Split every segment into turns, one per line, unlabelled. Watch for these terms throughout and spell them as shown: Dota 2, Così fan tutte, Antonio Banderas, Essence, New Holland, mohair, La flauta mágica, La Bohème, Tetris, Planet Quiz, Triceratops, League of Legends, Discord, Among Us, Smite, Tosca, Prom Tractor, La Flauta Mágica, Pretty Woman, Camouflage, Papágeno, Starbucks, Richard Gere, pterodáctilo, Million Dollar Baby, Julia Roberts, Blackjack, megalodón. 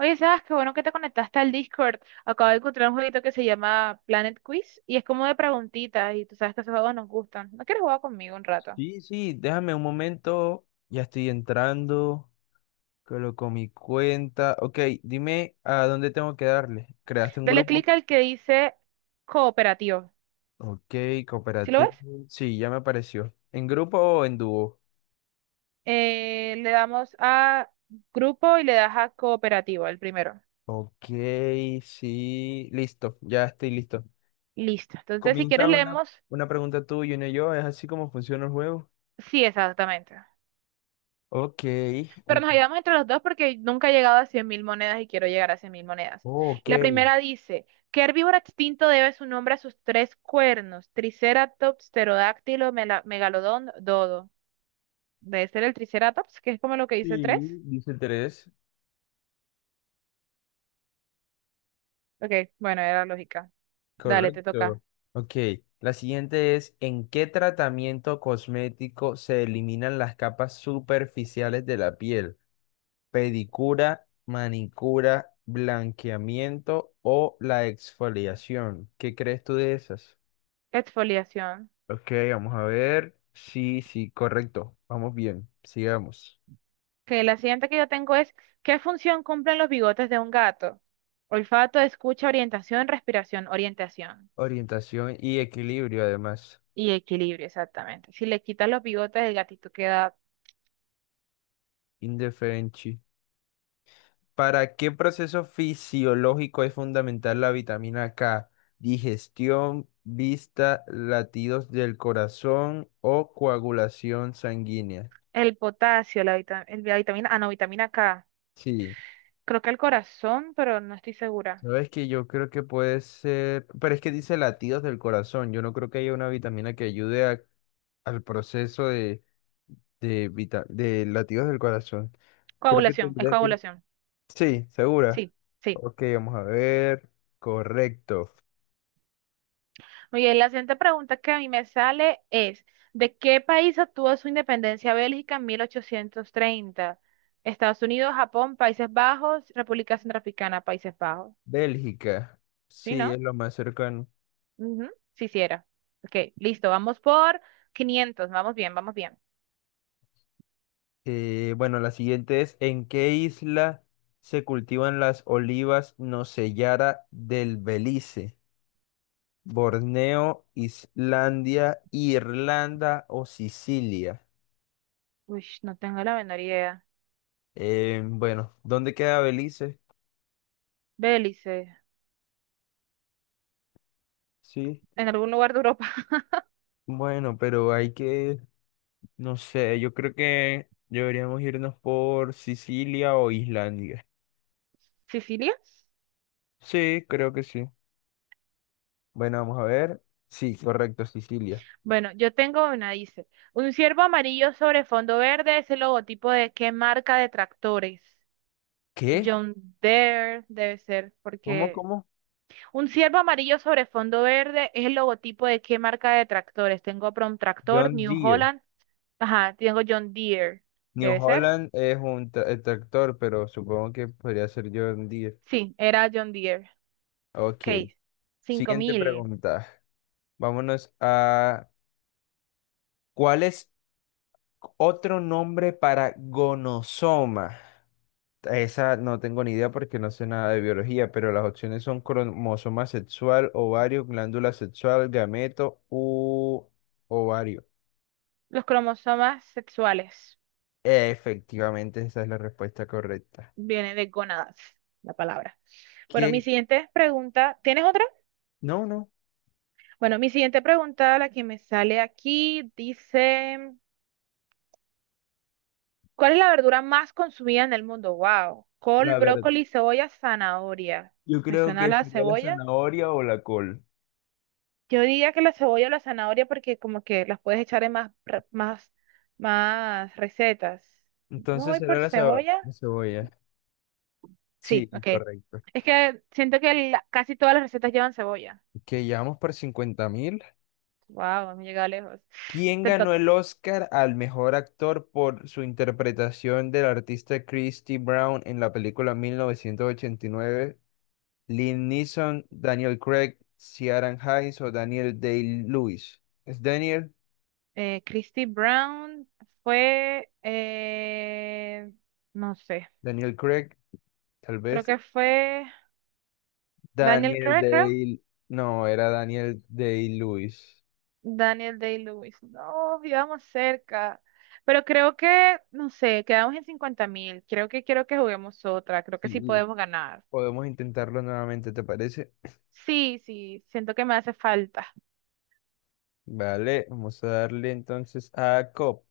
Oye, sabes qué bueno que te conectaste al Discord. Acabo de encontrar un jueguito que se llama Planet Quiz y es como de preguntitas y tú sabes que esos juegos nos gustan. ¿No quieres jugar conmigo un rato?
Sí, sí, déjame un momento, ya estoy entrando, coloco mi cuenta. Ok, dime a dónde tengo que darle. ¿Creaste un
Dale
grupo?
clic al que dice cooperativo.
Ok,
¿Sí lo ves?
cooperativo. Sí, ya me apareció. ¿En grupo o en dúo?
Le damos a grupo y le das a cooperativo, el primero.
Ok, sí, listo, ya estoy listo.
Listo. Entonces, si quieres,
Comienza una,
leemos.
una pregunta tú y una yo, ¿es así como funciona el juego?
Sí, exactamente.
Ok,
Pero nos ayudamos entre los dos porque nunca he llegado a 100.000 monedas y quiero llegar a 100.000 monedas.
oh, ok.
La primera dice, ¿qué herbívoro extinto debe su nombre a sus tres cuernos? Triceratops, pterodáctilo, megalodón, dodo. Debe ser el Triceratops, que es como lo que dice tres.
Sí, dice tres.
Ok, bueno, era lógica. Dale, te
Correcto.
toca.
Ok, la siguiente es, ¿en qué tratamiento cosmético se eliminan las capas superficiales de la piel? ¿Pedicura, manicura, blanqueamiento o la exfoliación? ¿Qué crees tú de esas?
Exfoliación.
Ok, vamos a ver. Sí, sí, correcto. Vamos bien, sigamos.
Que la siguiente que yo tengo es, ¿qué función cumplen los bigotes de un gato? Olfato, escucha, orientación, respiración, orientación.
Orientación y equilibrio, además.
Y equilibrio, exactamente. Si le quitas los bigotes, el gatito queda
Indefensi. ¿Para qué proceso fisiológico es fundamental la vitamina K? Digestión, vista, latidos del corazón o coagulación sanguínea.
el potasio, la vitamina, ah, no, vitamina K.
Sí,
Creo que el corazón, pero no estoy segura.
sabes que yo creo que puede ser, pero es que dice latidos del corazón. Yo no creo que haya una vitamina que ayude al proceso de latidos del corazón. Creo que
Coagulación, es
tendría que...
coagulación.
Sí, segura.
Sí, sí.
Ok, vamos a ver. Correcto.
Muy bien, la siguiente pregunta que a mí me sale es, ¿de qué país obtuvo su independencia Bélgica en 1830? Estados Unidos, Japón, Países Bajos, República Centroafricana, Países Bajos.
Bélgica.
¿Sí,
Sí,
no?
es lo más cercano.
Ujú. Sí, sí era. Ok, listo, vamos por 500, vamos bien, vamos bien.
Bueno, la siguiente es, ¿en qué isla se cultivan las olivas Nocellera del Belice? ¿Borneo, Islandia, Irlanda o Sicilia?
Uy, no tengo la menor idea.
Bueno, ¿dónde queda Belice?
Bélice,
Sí.
en algún lugar de Europa.
Bueno, pero hay que, no sé, yo creo que deberíamos irnos por Sicilia o Islandia.
¿Sicilia?
Sí, creo que sí. Bueno, vamos a ver. Sí, correcto, Sicilia.
Bueno, yo tengo una, dice. Un ciervo amarillo sobre fondo verde es el logotipo de qué marca de tractores.
¿Qué?
John Deere debe ser,
¿Cómo,
porque
cómo?
un ciervo amarillo sobre fondo verde es el logotipo de qué marca de tractores. Tengo Prom Tractor,
John
New
Deere.
Holland, ajá, tengo John Deere,
New
debe ser.
Holland es un el tractor, pero supongo que podría ser John Deere.
Sí, era John Deere.
Ok.
Ok, cinco
Siguiente
mil.
pregunta. Vámonos a... ¿Cuál es otro nombre para gonosoma? Esa no tengo ni idea porque no sé nada de biología, pero las opciones son cromosoma sexual, ovario, glándula sexual, gameto u ovario.
Los cromosomas sexuales.
Efectivamente, esa es la respuesta correcta.
Viene de gonadas la palabra. Bueno, mi
¿Qué?
siguiente pregunta, ¿tienes otra?
No, no.
Bueno, mi siguiente pregunta, la que me sale aquí, dice, ¿cuál es la verdura más consumida en el mundo? Wow, col,
La verdad.
brócoli, cebolla, zanahoria.
Yo
¿Me
creo
suena
que
la
sería la
cebolla?
zanahoria o la col.
Yo diría que la cebolla o la zanahoria porque como que las puedes echar en más, más recetas. Yo me
Entonces
voy
será
por
la, ceba-
cebolla.
la cebolla. Sí,
Sí, ok.
correcto.
Es que siento que casi todas las recetas llevan cebolla.
Que llevamos por 50.000.
Wow, hemos llegado lejos.
¿Quién
Te
ganó
toca.
el Oscar al mejor actor por su interpretación del artista Christy Brown en la película 1989? Lynn Neeson, Daniel Craig, Ciaran Hayes o Daniel Day-Lewis. ¿Es Daniel?
Christy Brown fue, no sé,
¿Daniel Craig? Tal
creo
vez.
que fue Daniel
Daniel
Craig, creo.
Day... No, era Daniel Day-Lewis.
Daniel Day-Lewis. No, íbamos cerca. Pero creo que, no sé, quedamos en 50 mil. Creo que quiero que juguemos otra. Creo que sí
Sí.
podemos ganar.
Podemos intentarlo nuevamente, ¿te parece?
Sí, sí, siento que me hace falta.
Vale, vamos a darle entonces a Cop,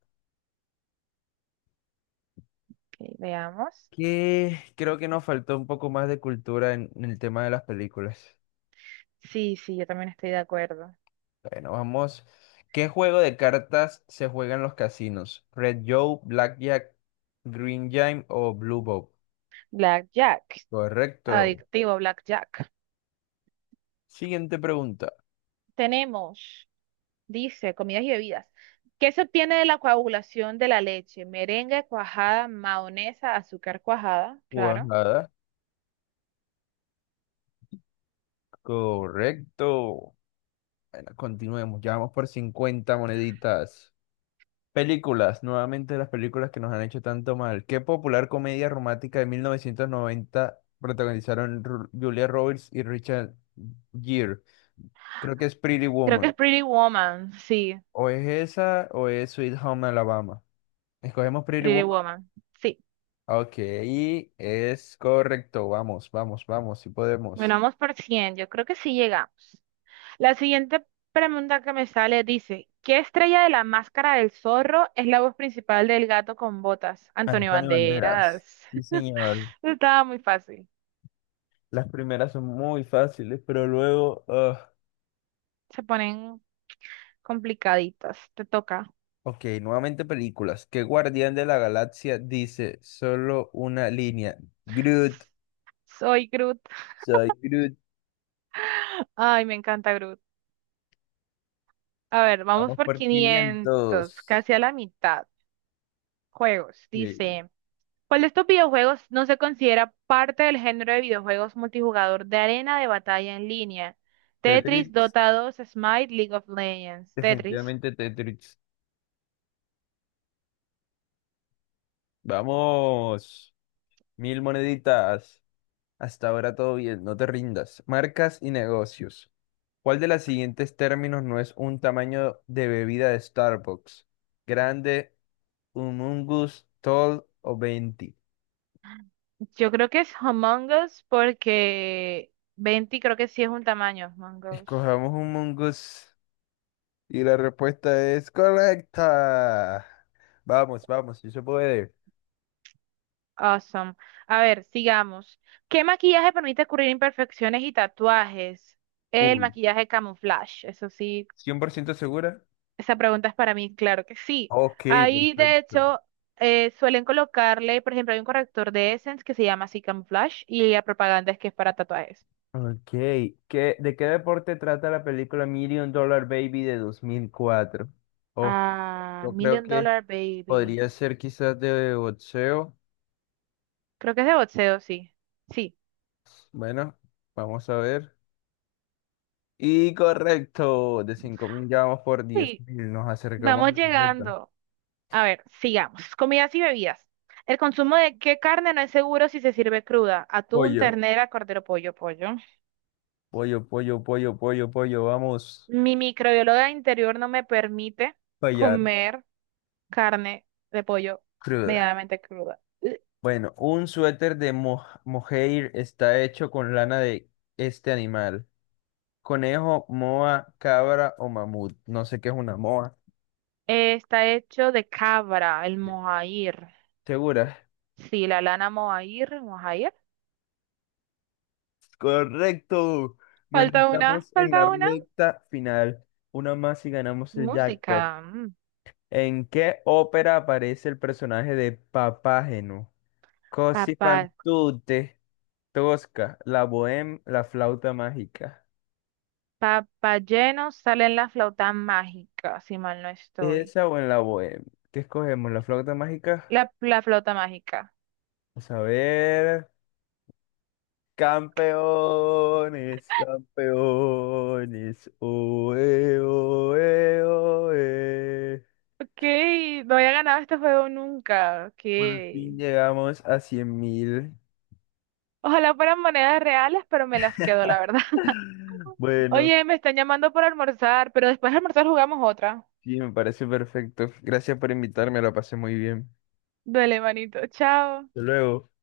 Ok, veamos.
que creo que nos faltó un poco más de cultura en el tema de las películas.
Sí, sí, yo también estoy de acuerdo.
Bueno, vamos. ¿Qué juego de cartas se juega en los casinos? ¿Red Joe, Blackjack, Green Jam o Blue Bob?
Blackjack.
Correcto.
Adictivo Blackjack.
Siguiente pregunta.
Tenemos. Dice, comidas y bebidas. ¿Qué se obtiene de la coagulación de la leche? Merengue, cuajada, mahonesa, azúcar cuajada, claro.
Cuajada. Correcto. Bueno, continuemos. Ya vamos por 50 moneditas. Películas, nuevamente las películas que nos han hecho tanto mal. ¿Qué popular comedia romántica de 1990 protagonizaron Julia Roberts y Richard Gere? Creo que es Pretty
Creo que es
Woman. O es esa o es Sweet Home Alabama. Escogemos Pretty
Pretty
Woman.
Woman. Sí,
Ok, es correcto. Vamos, vamos, vamos, si
bueno,
podemos.
vamos por 100 yo creo que sí llegamos. La siguiente pregunta que me sale dice, ¿qué estrella de la máscara del zorro es la voz principal del gato con botas? Antonio
Antonio Banderas.
Banderas.
Sí, señor.
Estaba muy fácil.
Las primeras son muy fáciles, pero luego, ah.
Se ponen complicaditas, te toca.
Ok, nuevamente películas. ¿Qué guardián de la galaxia dice solo una línea? Groot,
Soy Groot.
soy Groot.
Ay, me encanta Groot. A ver, vamos
Vamos
por
por
500,
500.
casi a la mitad. Juegos,
Sí.
dice. ¿Cuál de estos videojuegos no se considera parte del género de videojuegos multijugador de arena de batalla en línea? Tetris,
Tetris,
Dota 2, Smite, League of Legends. Tetris.
definitivamente Tetris. Vamos, 1.000 moneditas. Hasta ahora todo bien, no te rindas. Marcas y negocios. ¿Cuál de los siguientes términos no es un tamaño de bebida de Starbucks? Grande, humongous, tall o venti.
Yo creo que es Among Us porque 20 creo que sí es un tamaño. Among Us.
Escojamos humongous. Y la respuesta es correcta. Vamos, vamos, si se puede.
Awesome. A ver, sigamos. ¿Qué maquillaje permite cubrir imperfecciones y tatuajes? El
Uy,
maquillaje camuflaje. Eso sí.
¿100% segura?
Esa pregunta es para mí, claro que sí.
Ok,
Ahí, de
perfecto.
hecho, suelen colocarle, por ejemplo, hay un corrector de Essence que se llama así Camouflage y la propaganda es que es para tatuajes.
Ok, ¿de qué deporte trata la película Million Dollar Baby de 2004? Oh,
Ah,
yo creo
Million
que
Dollar Baby.
podría ser quizás de boxeo.
Creo que es de boxeo, sí. Sí,
Bueno, vamos a ver. Y correcto, de 5.000 ya vamos por diez
sí.
mil nos acercamos
Vamos
a la meta.
llegando. A ver, sigamos. Comidas y bebidas. El consumo de qué carne no es seguro si se sirve cruda. Atún,
Pollo,
ternera, cordero, pollo, pollo.
pollo, pollo, pollo, pollo, pollo, vamos.
Mi microbióloga interior no me permite
Fallar.
comer carne de pollo
Cruda.
medianamente cruda.
Bueno, un suéter de mohair está hecho con lana de este animal. Conejo, moa, cabra o mamut. No sé qué es una moa.
Está hecho de cabra, el mohair.
¿Segura?
Sí, la lana mohair, mohair.
Correcto. Bueno,
Falta una,
estamos en la
falta una.
recta final. Una más y ganamos el jackpot.
Música. Mm.
¿En qué ópera aparece el personaje de Papágeno? Così fan
Papá,
tutte, Tosca, La Bohème, La Flauta Mágica.
papá lleno sale en la flauta mágica, si mal no estoy.
¿Esa o en la bohemia? ¿Qué escogemos? ¿La flauta mágica?
La flauta mágica.
Vamos a ver. Campeones, campeones. Oe, oe, oe.
Ok, no había ganado este juego nunca. Ok.
Por fin llegamos a 100.000.
Ojalá fueran monedas reales, pero me las quedo, la verdad.
Bueno,
Oye, me están llamando por almorzar, pero después de almorzar jugamos otra.
sí, me parece perfecto. Gracias por invitarme, la pasé muy bien.
Duele manito. Chao.
Hasta luego.